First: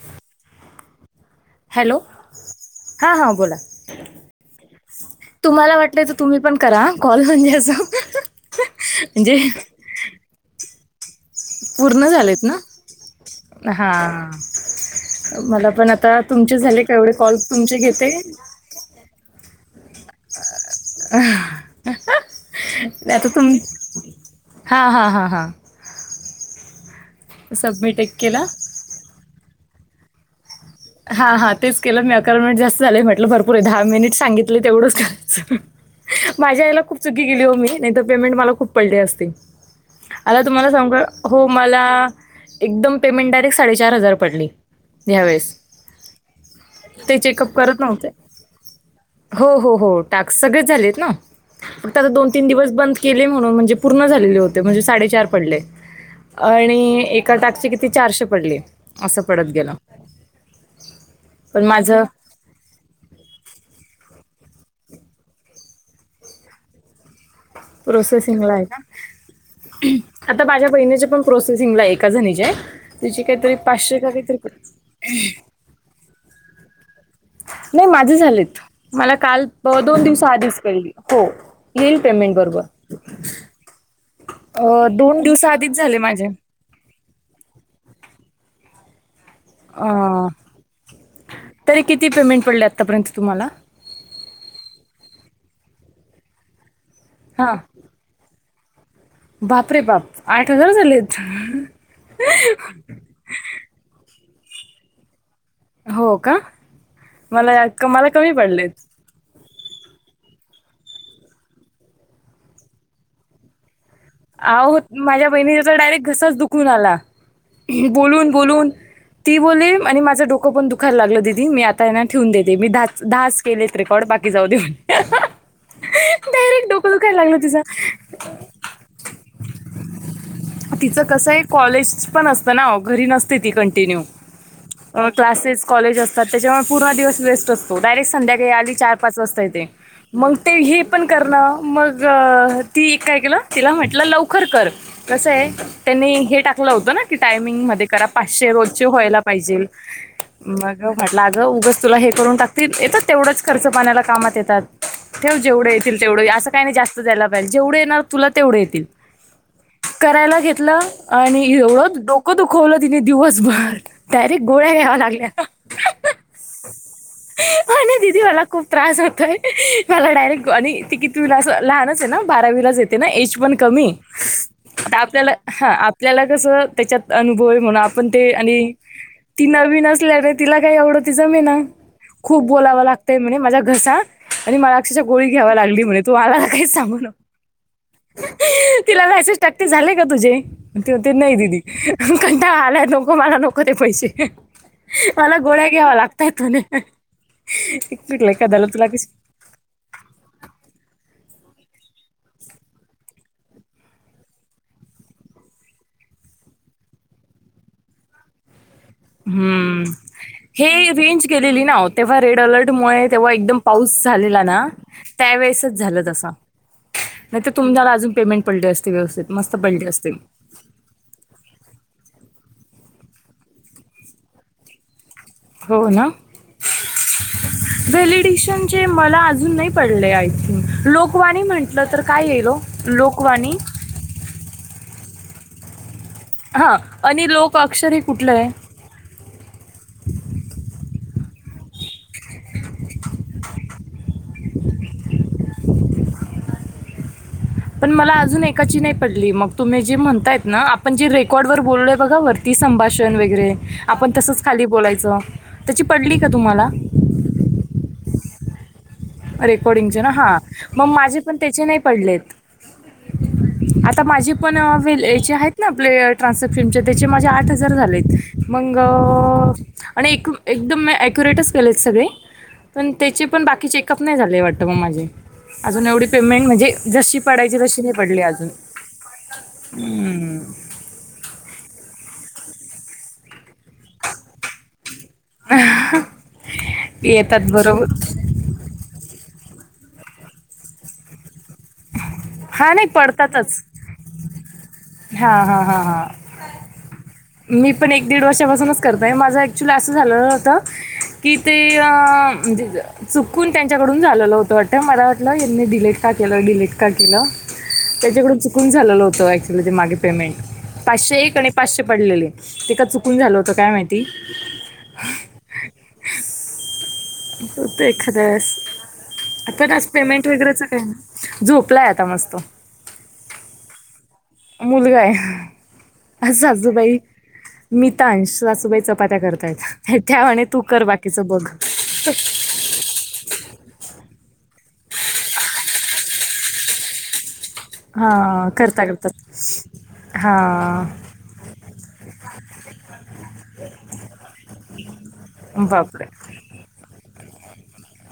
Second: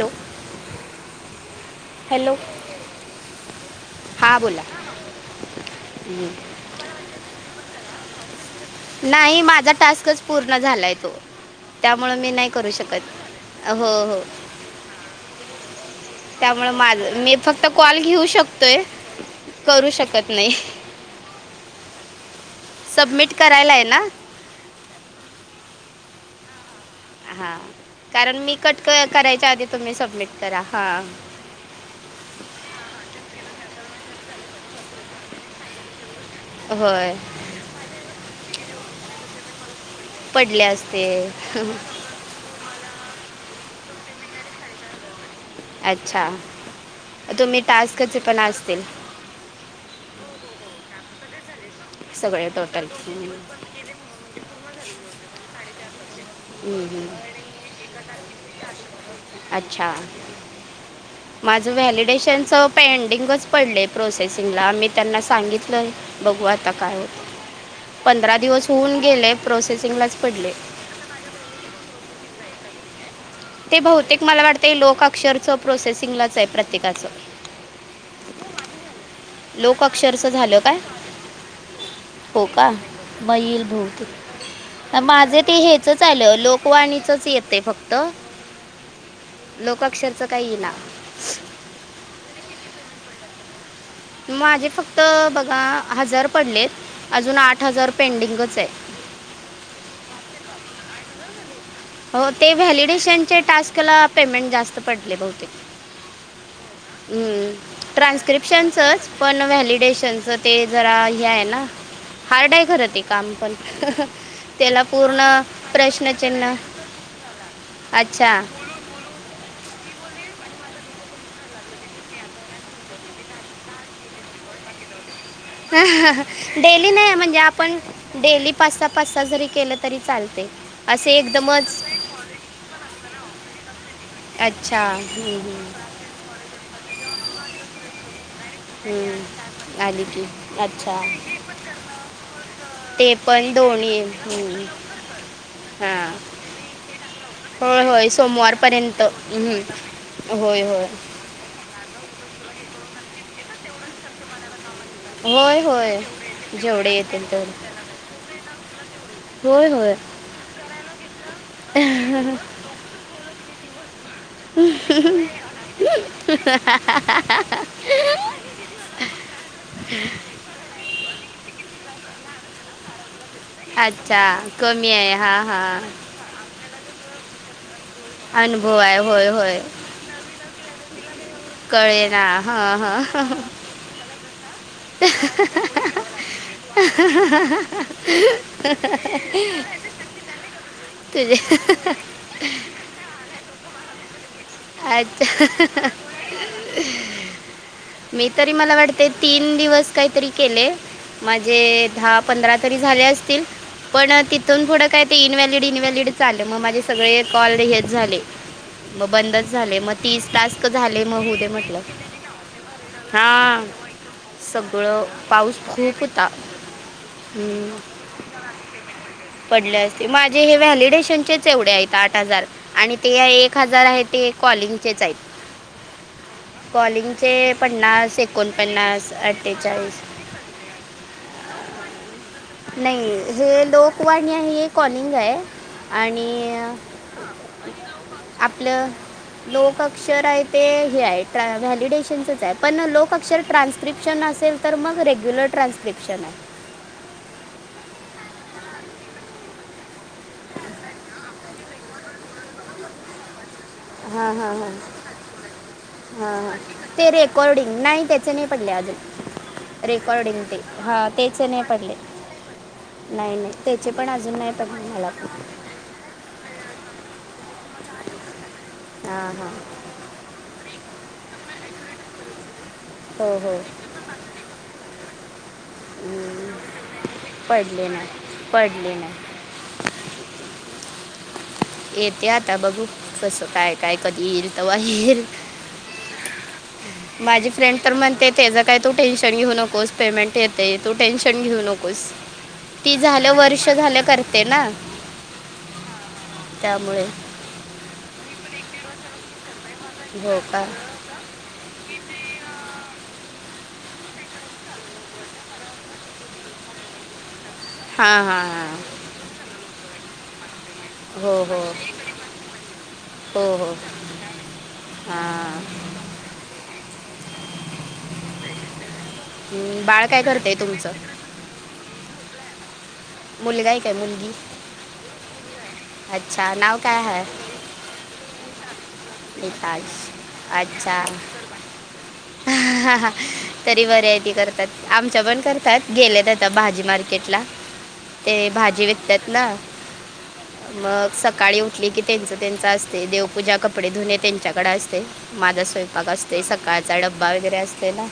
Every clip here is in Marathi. हॅलो. हॅलो हां हां बोला. हा बोला तुम्हाला वाटलं तर तुम्ही पण करा कॉल म्हणजे असं. म्हणजे नाही माझा टास्कच पूर्ण झालाय तो. पूर्ण त्यामुळे मी झालेत नाही ना करू शकत हो हो. हां मला पण आता तुमचे त्यामुळं झाले कावढे माझं मी कॉल फक्त तुमचे कॉल घेते. घेऊ शकतोय करू शकत नाही. आता सबमिट तुम् करायला आहे ना हा हा हा हा. हा सबमिट एक कारण केला मी कट क करायच्या आधी तुम्ही सबमिट. करा हां हा हा तेच केलं मी अकरा मिनिट जास्त झालंय म्हटलं भरपूर आहे दहा मिनिट सांगितले तेवढंच करायचं. माझ्या ह्याला खूप होय चुकी गेली हो मी नाहीतर पेमेंट मला खूप पडली असते. आता पडले तुम्हाला सांग असते हो मला. एकदम पेमेंट डयरेक्ट साडेचार हजार पडली ह्यावेेळेस. अच्छा तुम्ही करत नव्हते टास्कचे पण असतील. हो हो हो टास सगळे झालेत ना फक्त दोन तीन सगळे दिवस टोटल बंद केले म्हणून म्हणजे. पूर्ण झालेले होते म्हणजे साडेचार पडले. आणि एका टाकची किती चारशे पडली असं पडत गेलं. अच्छा माझं व्हॅलिडेशन च. पेंडिंगच पडलेय प्रोसेसिंगला मी त्यांना सांगितलंय बघू आता काय होत. प्रोसेसिंग आहे का प्रोसेसिंगलाच आता पडले माझ्या बहिणी चे पण. प्रोसेसिंगला एका जणीच्या आहे त्याची काहीतरी ते पाचशे का बहुतेक काहीतरी. मला वाटते लोक अक्षरचं प्रोसेसिंगलाच आहे प्रत्येकाचं. नाही माझे झालेत. मला काल अ लोक दोन दिवस अक्षरचं झालं आधीच काय कळली हो येईल पेमेंट बरोबर. बाई ईल अ, बहुतेक दोन माझे ते दिवसाआधीच झाले हेचच माझे आलं लोक कवाणीचच येते फक्त लोकाक्षरच अ, काही ये ना. तरी किती पेमेंट पडले आत्तापर्यंत तुम्हाला. माझे फक्त बघा हजार पडलेत अजून आठ हजार पेंडिंगच आहे. बाप रे बाप आठ हजार झाले आहेत. हो ते व्हॅलिडेशन चे टास्क ला पेमेंट जास्त पडले बहुतेक. हो का. हम्म मला क- मला कमी पडलेत ट्रान्स्क्रिप्शनचच पण व्हॅलिडेशनच ते जरा हे आहे ना. हार्ड आहे खरं ते काम पण. आह हो त्याला पूर्ण माझ्या बहिणी त्याचा डायरेक्ट घसाच प्रश्नचिन्ह दुखून आला. बोलून अच्छा बोलून ती बोलली आणि माझं डोकं पण दुखायला लागलं दिदी मी आता यांना ठेवून देते, मी दहाच दहाच केलेत रेकॉर्ड बाकी जाऊ देऊन डेली नाही म्हणजे तिचं आपण डेली पाच सहा पाच सहा जरी केलं तरी चालत. तिचं कसं आहे कॉलेज पण असतं ना घरी नसते ती कंटिन्यू. अच्छा हम्म, क्लासेस हम्म, कॉलेज असतात त्याच्यामुळे पूर्ण दिवस वेस्ट असतो. डायरेक्ट संध्या आ चार पाच वाजता येते. हम्म. आली की मग ते हे अच्छा पण करण मग ती ते काय केलं पण तिला दोन्ही म्हटलं लवकर हम्म. कर. कसं आहे हां त्यांनी हे टाकलं होतं ना की टायमिंग होय मध्ये करा होय पाचशे रोजचे सोमवारपर्यंत व्हायला पाहिजे. हम्म. होय होय. लागं उगस तुला हे करून टाकतील. येतात तेवढंच खर्च पाण्याला कामात येतात. ठेव होय जेवढे होय येतील तेवढं. असं काही नाही जेवढे जास्त जायला येतील तेवढे पाहिजे जेवढे येणार तुला तेवढे येतील. होय होय. करायला घेतलं आणि एवढं डोकं दुखवलं तिने दिवसभर. डायरेक्ट गोळ्या घ्याव्या लागल्या [inaudible] ह. नाही दीदी मला खूप त्रास होतय मला डायरेक्ट आणि ती कितवी ला लहानच आहे ना बारावीलाच ये. एज पण कमी अच्छा कमी आहे आपल्याला हा ह हा आपल्याला कस. त्याच्यात अनुभव आहे म्हणून पण ते आणि अनुभव आहे होय ती होय नवीन असल्याने तिला काही आवड त जमे ना कळे ना खूप हां बोलावं लागत. हां म्ह माझ्या घरसा आणि मला गोळी घ्यायला लागली म्हणे तू मला काहीच सांगू नको. तिला टाकते झाले का तुझे? ते म्हणते नाही तुझे दिदी. कंटाळा आलाय नको मला नको ते पैसे. मला अच्छा गोळ्या घ्यावा लागतायत म्हणे. मी तरी मला वाटते [unintelligible] तीन दिवस काहीतरी केले. माझे दहा पंधरा तरी झाले असतील. पण तिथून पुडं काय ते इनव्हलिड इनव्हॅलिड च आले. मग माझे सगळे कॉल हेच झाले. हम. मग बंदच. झाले मग तीस टास्क झाले. मग रेंज होऊ दे गेलेली ना म्हटल. हो, तेव्हा रेड अलर्टमुळे तेव्हा एकदम हा. पाऊस झालेला ना पाऊस त्यावेळेसच खूप झालं होता. तसा नाही तर हम्म तुम्हाला अजून पेमेंट पडले असते व्यवस्थित मस्त पडले असते माझ्या हे वॅलिडेशन चेच एवढे आहेत आठ हजार आणि ते आहे एक हजार आहे ते कॉलिंग हो ना. कॉलिंगचे पन्नास व्हलिडिशन एकोणपन्नास मला अजून नाही अठ्ठेचाळीस पडले आय थिंक. लोकवाणी म्हण म्हलं तर काय येईल ओ लोकवाणी ते लोकवाणी ही एक कॉलिंग आहे. आणि हा आणि लोक अक्षर हे कुठलं आहे आपलं लोक अक्षर आहे ते हे आहे व्हॅलिडेशनचच आहे पण लोक अक्षर ट्रान्स्क्रिप्शन असे तर मग रेग्युलर ट्रान्स्क्रिप्शन आहे. पण मला अजून एकाची नाही पडली. मग तुम्ही जे म्हणताय ना आपण जी रेकॉर्ड वर बोललोय बघा. ती संभाषण वगैरे आपण हां तसंच हां खाली हां बोलायचं त्याची पडली का तुम्हाला? तेरे अकॉर्डिंग नाही त्याचे नाही पडले अजून. रेकॉर्डिंगचे ना हां रेकॉर्डिंग ते मग हा माझे पण तेच नाही त्याचे पडले. पडलेत नाही नाही त्याचे आता पण माझे अजून नाही अं, पडले वेल मला पण. याचे आहेत आपले ट्रान्स फिमच्या त्याचे माझे आठ हजार झालेत मग हां हां आणि एक एकदम अॅक्युरेटच केलेत सगळे पण त्याचे हो पण हो बाकीचेक कप नाही झालेय वाटतं मग माझे अजून एवढी पेमेंट म्हणजे जशी पडायची तशी पडले नाही पडली अजून पडले नाही हम्म. येते आता बघू कसं काय काय कधी येईल तर वा येल [unintelligible] माझी फ्रेंड बरोबर तर म्हणते त्याच काय तू टेन्शन घेऊ नकोस पेमेंट येते तू टेन्शन घेऊ नको. हा नाही ती झालं पडतातच वर्ष झालं करते ना. हा हा हा हा त्यामुळे मी पण एक दीड वर्षापासूनच करतय माझं ऍक्च्युअली असं झालेलं हो होतं. का की ते म्हणजे चुकून त्यांच्याकडून झालेलं होतं अटय मला वाटलं यांनी डिलेट का केलं डिलेट का केलं. हां त्याच्याकडून हां चुकून हां झालेलं होतं ऍक्च्युली ते मागे पेमेंट पाचशे एक हो आणि हो पाचशे पडलेले ते का चुकून झालं हो होतं काय हो माहिती हां हो तर एखाद्यास आता हम्म, नास बाळ काय पेमेंट करते वगैरेच काय तुमचं ना झोपला आहे आता मस्त मुलगाय काय मुलगी मुलगा आहे अच्छा नाव साजूबाई काय आहे मिितांश सूबाईचा पात्या मिताज करतायत त्या तू कर बाकीचं बघ. ह हा हा. तरी व्हरायटी करतात आमच्या पण करतात गेलेत आता भाजी मार्केटला ते हा करता भाजी करता वेततात ना. हा मग सकाळी उठली की त्यांच त्यांच असते देवपूजा कप कपडे धुने त्यांच्याकडे असते माझा बापरे स्वयंपाक असते सकाळचा डब्बा वगैरे असते ना.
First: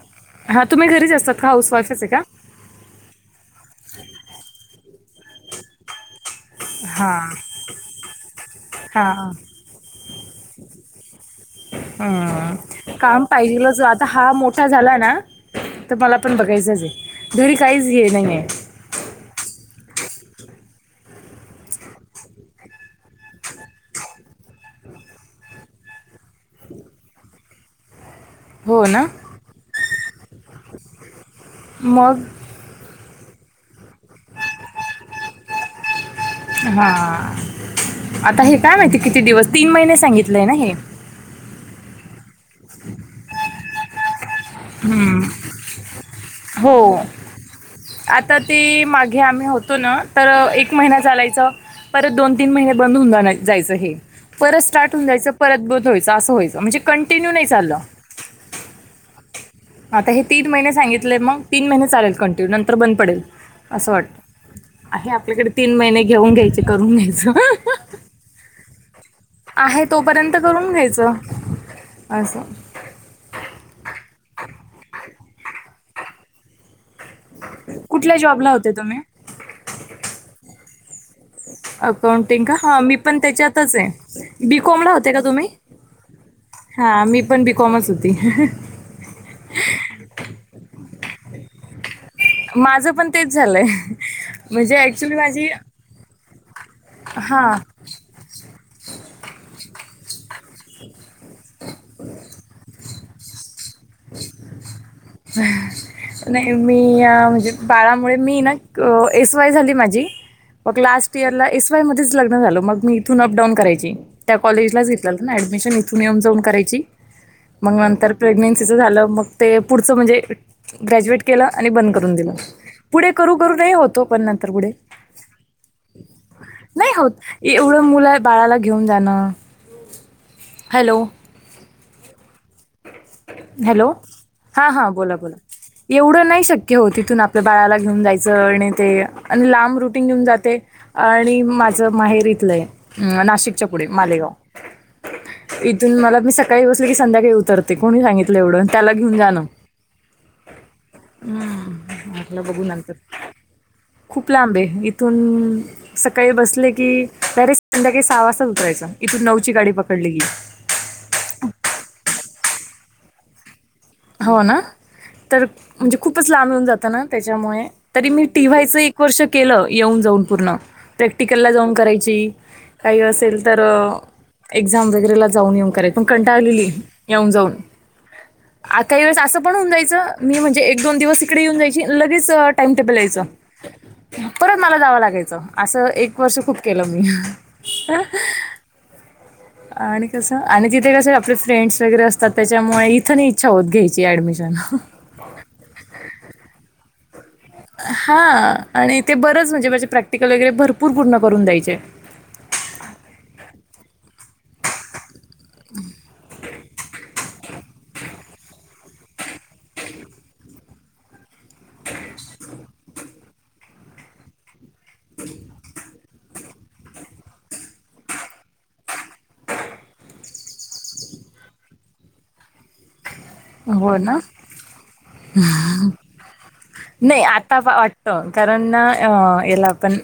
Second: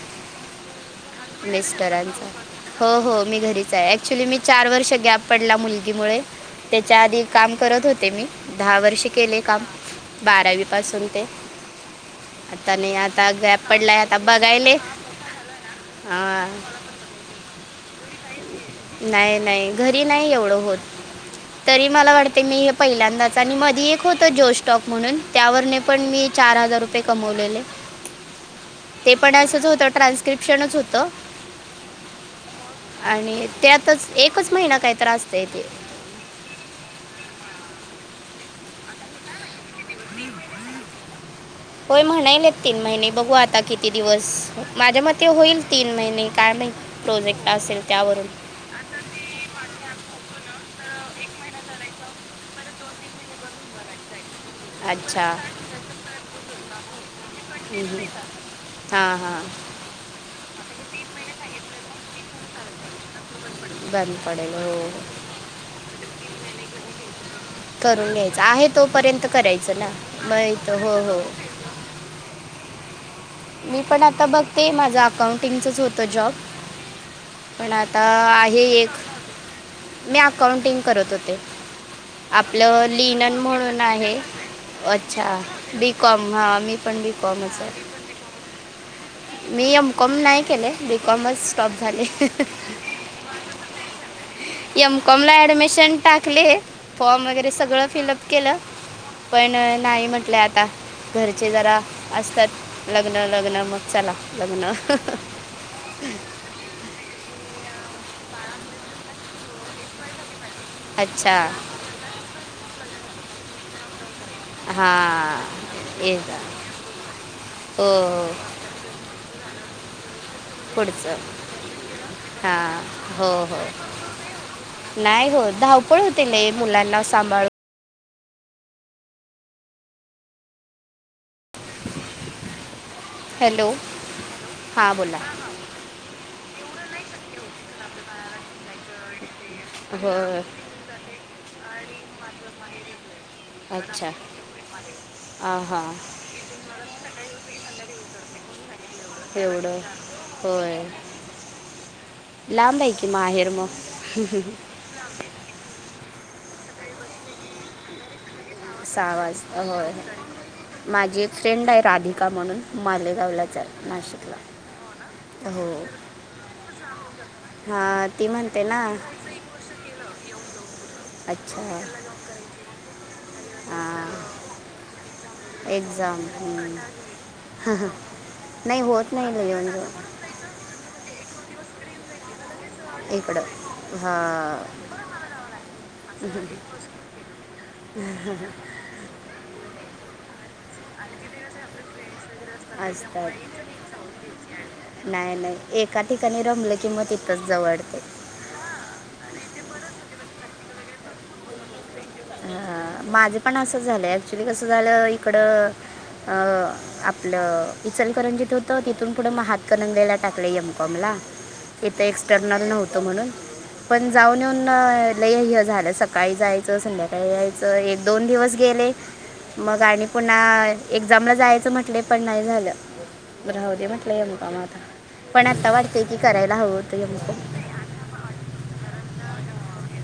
हा तुम्ही घरीच असतात का हाऊसवाईफच आहे का? मिस्टरांचा हो हो मी घरीच आहे ऍक्च्युली मी चार वर्ष गॅप पडला मुलगी मु त्याच्या हा आधी काम करत होते मी दहा वर्ष हा केले काम बारावी पासून ते आता हम्म नाही काम आता गॅप पाहिजेलं ज पडलाय आता हा मोठा बघायले झाला ना. तर मला पण हा. बघायचंच आहे धोरी काहीच घे नाहीे. नाही नाही घरी नाही एवढं होत. तरी मला वाटते मी हे पहिल्यांदाच आणि मधी एक होत जो सटॉक म्हणून त्यावरने पण मी चार हजार रुपये कमवलेले. [unintelligible] ते पण असंच होत ट्रान्स्क्रिप्शनच होत. मग आणि त्यातच एकच महिना काही त्रासत य तेे हा आता हे काय माहितीय किती दिवस तीन महिने सांगितलेय ना हे. होय म्हणायल तीन महिने बघू आता किती दिवस माझ्या हम्म. मते होईल तीन महिने काय नाही हो प्रोजेक्ट असेल त्यावरून आता ते मागे आम्ही होतो ना तर एक महिना चालायच. परत दोन तीन महिने बंद होऊ जा जायचं हे. परत स्टार्ट होऊ अच्छा जायं परत बधवायं असं वयच म्हजे कंटिन्यू नाही. चाललं हम् ह हा हा. आता हे तीन महिने सांगितले मग तीन महिने चालेल कंटिन्यू नंतर बंद पडेल. असं बंद पडेल हो हो. वाटत हे आपल्याकडे तीन महिने घेऊन घ्यायचे करून घ्यायचं. करून घ्यायच आहे तोपर्यंत करायचं आहे ना माहित हो हो. अस स. मी पण आता बघते माझं अकाउंटिंगचच होतं जॉब पण आता कुठल्या जॉबला आहे होते एक तुम्ही मी अकाउंटिंग करत होते. अकाउंटिंग का हा आपलं मी पण लिनन त्याच्यातच म्हणून आहे बीकॉम ला होते का अच्छा तुम्ही? बी कॉम हां हा बी मी पण कॉमच आहे बीकॉमच होती. मी एमकॉम नाही केले बीकॉमच टॉप झाले. माझं पण तेच झालंय म्हणजे ऍक्च्युली एमकॉमला माझी ऍडमिशन टाकले. फॉर्म वगैरे हा सगळं फिलआप केलं पण नाही म्हटलं आता घरचे जरा असतात. लग्न लग्न मग चला लग्न. स नाही मी म्हणजे बाळामुळे मी ना एस वाय झाली माझी मग लास्ट इयर अच्छा ला एस वाय मध्येच लग्न झाल मग मी इथून अपडाऊन करायची. त्या कॉलेजला घेतलल हां ऍडमिशन इथून ये येऊन जा जाऊन करायची. हो नंतर मग हो प्रेग्नेंट तच झालं मग ते पुढचं म्हणजे पुढचं ग्रॅज्युएट केलं आणि बंद करून दिलं हां पुढे हो करू करू हो नाही होतो पण नंतर पुढे नाही हो धावपळ होते ना नाही मुलांना होत सांभाळून एवढं मुलं बाळाला घेऊन जाणं, हॅलो [unintelligible] हॅलो हा हा बोला बोला. एवढं नाही शक्य हो तिथून आपल्या बाळाला घेऊन जायचं आणि ते आणि लांब रुटीन हो येऊन जात आणि माझ माहेर इथलये नाशिक. च्या पुढे अच्छा मालेगाव हां इथून हां मी मला सकाळी बसले की संध्याकाळी तर ते कोणी सांगितलं एवढं त्याला घेऊन जाणं. एवढं होय हम् म्हटले बघू लांब आहे नंतर की माहेर मग खूप लांबे ये. इथून सकाळी बसले की डायरेक्ट संध्याकाळी सहा वाजताच उतर उतरायचं सहा इथून नऊची वाजता गाडी होय पकडली की, माझी एक फ्रेंड आहे राधिका म्हणून मालेगावला आहे. नाशिकला हो ना. तर हो म्हणजे खूपच लांब येऊन जात ना त्याच्यामुळे तरी हां मी ती टी म्हणते वाय चं ना एक वर्ष केलं येऊन जाऊन पूर्ण प्रॅक्टिकलला अच्छा जाऊन करायची काही असेल तर हां एक्झाम वगैरेला जाऊन येऊन कराय पण एक्झाम कंटाळलेली येऊन जाऊन आ नाही काही होत वेळेस नाही असं लय पण होऊन येऊन जायचं जाऊन मी म्हणजे एक दोन दिवस तिकडे येऊन जायची लगेच टाइम टेबल यायचं. इकडं परत मला हां जावं लागायचं असं एक वर्ष खूप केलं मी आणि कसं आणि तिथे कस आपले फ्रेंड्स वगैरे असतात त्याच्यामुळे इथ नाही. असतात इचछा होत घ्यायची ऍडमिशन. नाही नाही एका ठिकाणी रमले की मग तिथंच जाऊ वाटतंय. ह आणि ते बरंच म्हणजे माझे प्रॅक्टिकल वगैरे भरपूर पूर्ण करून द्यायचे. ह माझं पण असं झालं ऍक्च्युली कस झालं. इकड अ आपलं इचलकरंजीत होतं तिथून पुढं म हातकणंगलेला टाकलं एमकॉम ला. इथं एक्सटर्नल नव्हतं म्हणून. पण जाऊन येऊन लइ हे झालं सकाळी जायचं संध्याकाळी यायचं एक दोन दिवस गेले. मग आणि पुन्हा एक्झामला जायचं म्हटले पण नाही झालं. राह दे हो म्हटलं ना? एम कॉम आता पण आत्ता वाटतय की करायला हवं होतं एम कॉम. हो कारण ना याला आपण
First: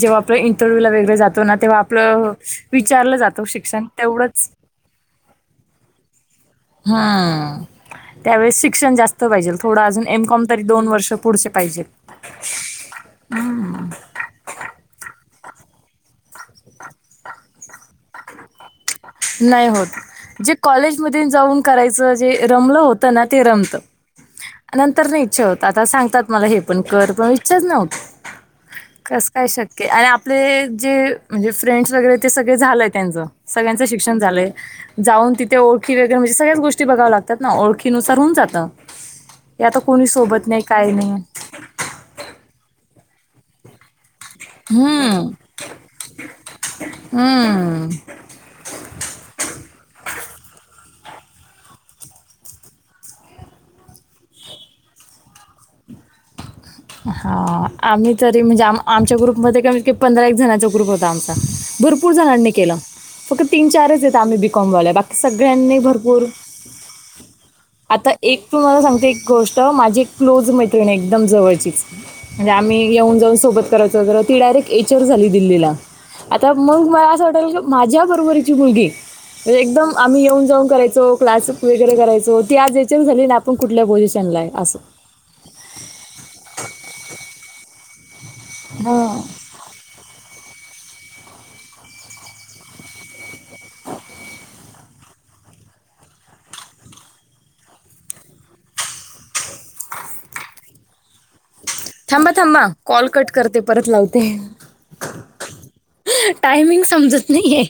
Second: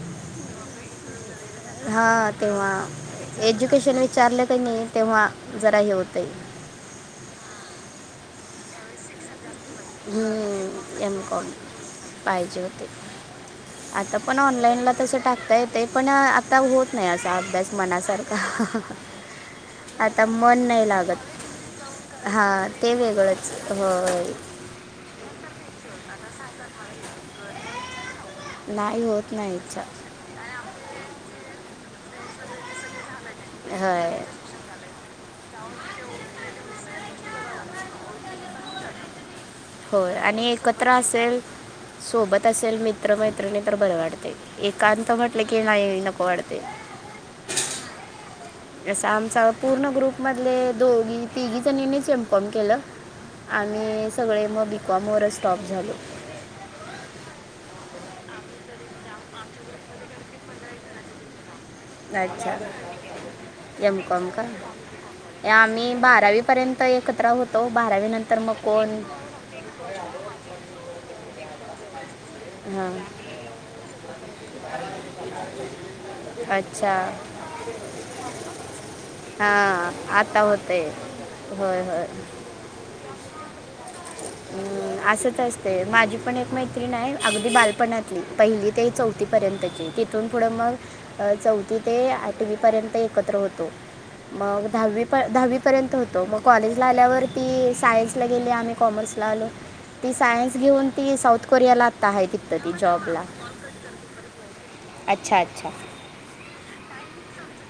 जेव्हा आपलं इंटरव्ह्यू ला वेगळे जात. ना तेव्हा हा आपलं तेव्हा विचारलं जातो शिक्षण एज्युकेशन विचारलं तेवढंच की नाही तेव्हा जरा हे होतं आहे. हम्म त्यावेळेस शिक्षण जास्त पाहिजे. थोडा अजून एमकॉम तरी दोन वर्ष एम कॉम पुढचे पाहिजेत. पाहिजे होते आता पण ऑनलाईन ला तस टाकता येते पण ता होत नाही असा अभ्यास मनासारखा नाही आता होत जे मन नाय कॉलेजमध्ये जाऊन करायचं लागत जे हा रमलं ते होतं ना ते वेगळंच रमतं. होय. नंतर नाय इच्छा होत आता सांगतात मला हे पण कर पण इच्छाच नाय होत. नाही होत नाय इच्छा पले जे म्हणजे फ्रेंड्स वगैरे ते सगळे झालंय त्यांचं सगळ्यांचं शिक्षण होय झालंय. जाऊन तिथे ओळखी वगैरे म्हणजे सगळ्याच गोष्टी बघाव लागतात ना ओखीनुसार होऊन जातं. हे आता कोणी होय आणि सोबत नाही काय एकत्र नाही असेल सोबत असेल मित्र मैत्रिणी तर बरं वाटतय. एकांत हम्म. म्हटलं की नाही नको वाढते. हुं अस आमचा पूर्ण ग्रुप मधले दोघी तिघी जणीनीच एम कॉम केलं. आणि सगळे मग बी कॉम वरच स्टॉप झालो. हा आम्ही तरी म्हणजे आम आमच्या ग्रुपमध्ये कमीत कमी पंधरा एक जणांचा ग्रुप होता आमचा भरपूर जणांनी अच्छा केलं. फक्त तीन एम चारच येत आम्ही का बी कॉम वाल्या बाकी हे सगळ्यांनी आम्ही भरपूर बारावीपर्यंत एकत्र होतो आता बारावीनंतर एक मग तुम्हाला कोण सांगते एक गोष्ट माझी एक क्लोज मैत्रिणीये एकदम जवळचीच म्हणजे आम्ही हां येऊन जाऊन सोबत करायचो तर ती डायरेक्ट एच आर झाली दिल्लीला आता मंग अच्छा मला असं वाटायला लागल की माझ्या बरोबरची मुलगी एकदम हां आम्ही आता येऊन जाऊन होते करायचो क्लास होय वगैरे होय करायचो ती आज एच आर झाली ना आपण कुठल्या पोझि अम्म असचं असतय माझी पण एक मैत्रीण हाय अगदी बालपणात हं पहिली ते हा चौथी पर्यंतचं ये तिथून पुढं मग अ चौथी ते आठवीपर्यंत एकत्र होत तो मग दहावी प दहावी पर्यंत होतो मग कॉलेजला आल्यावरती सायन्सला गेले आम्ही कॉमर्स ला आलो ती सायन्स घेऊन ती साऊथ कोरियाला आत्ता आहे थांबा तिथं थांबा ती कॉल जॉबला कट करते परत लावते. अच्छा अच्छा टायमिंग समजत नाहीये.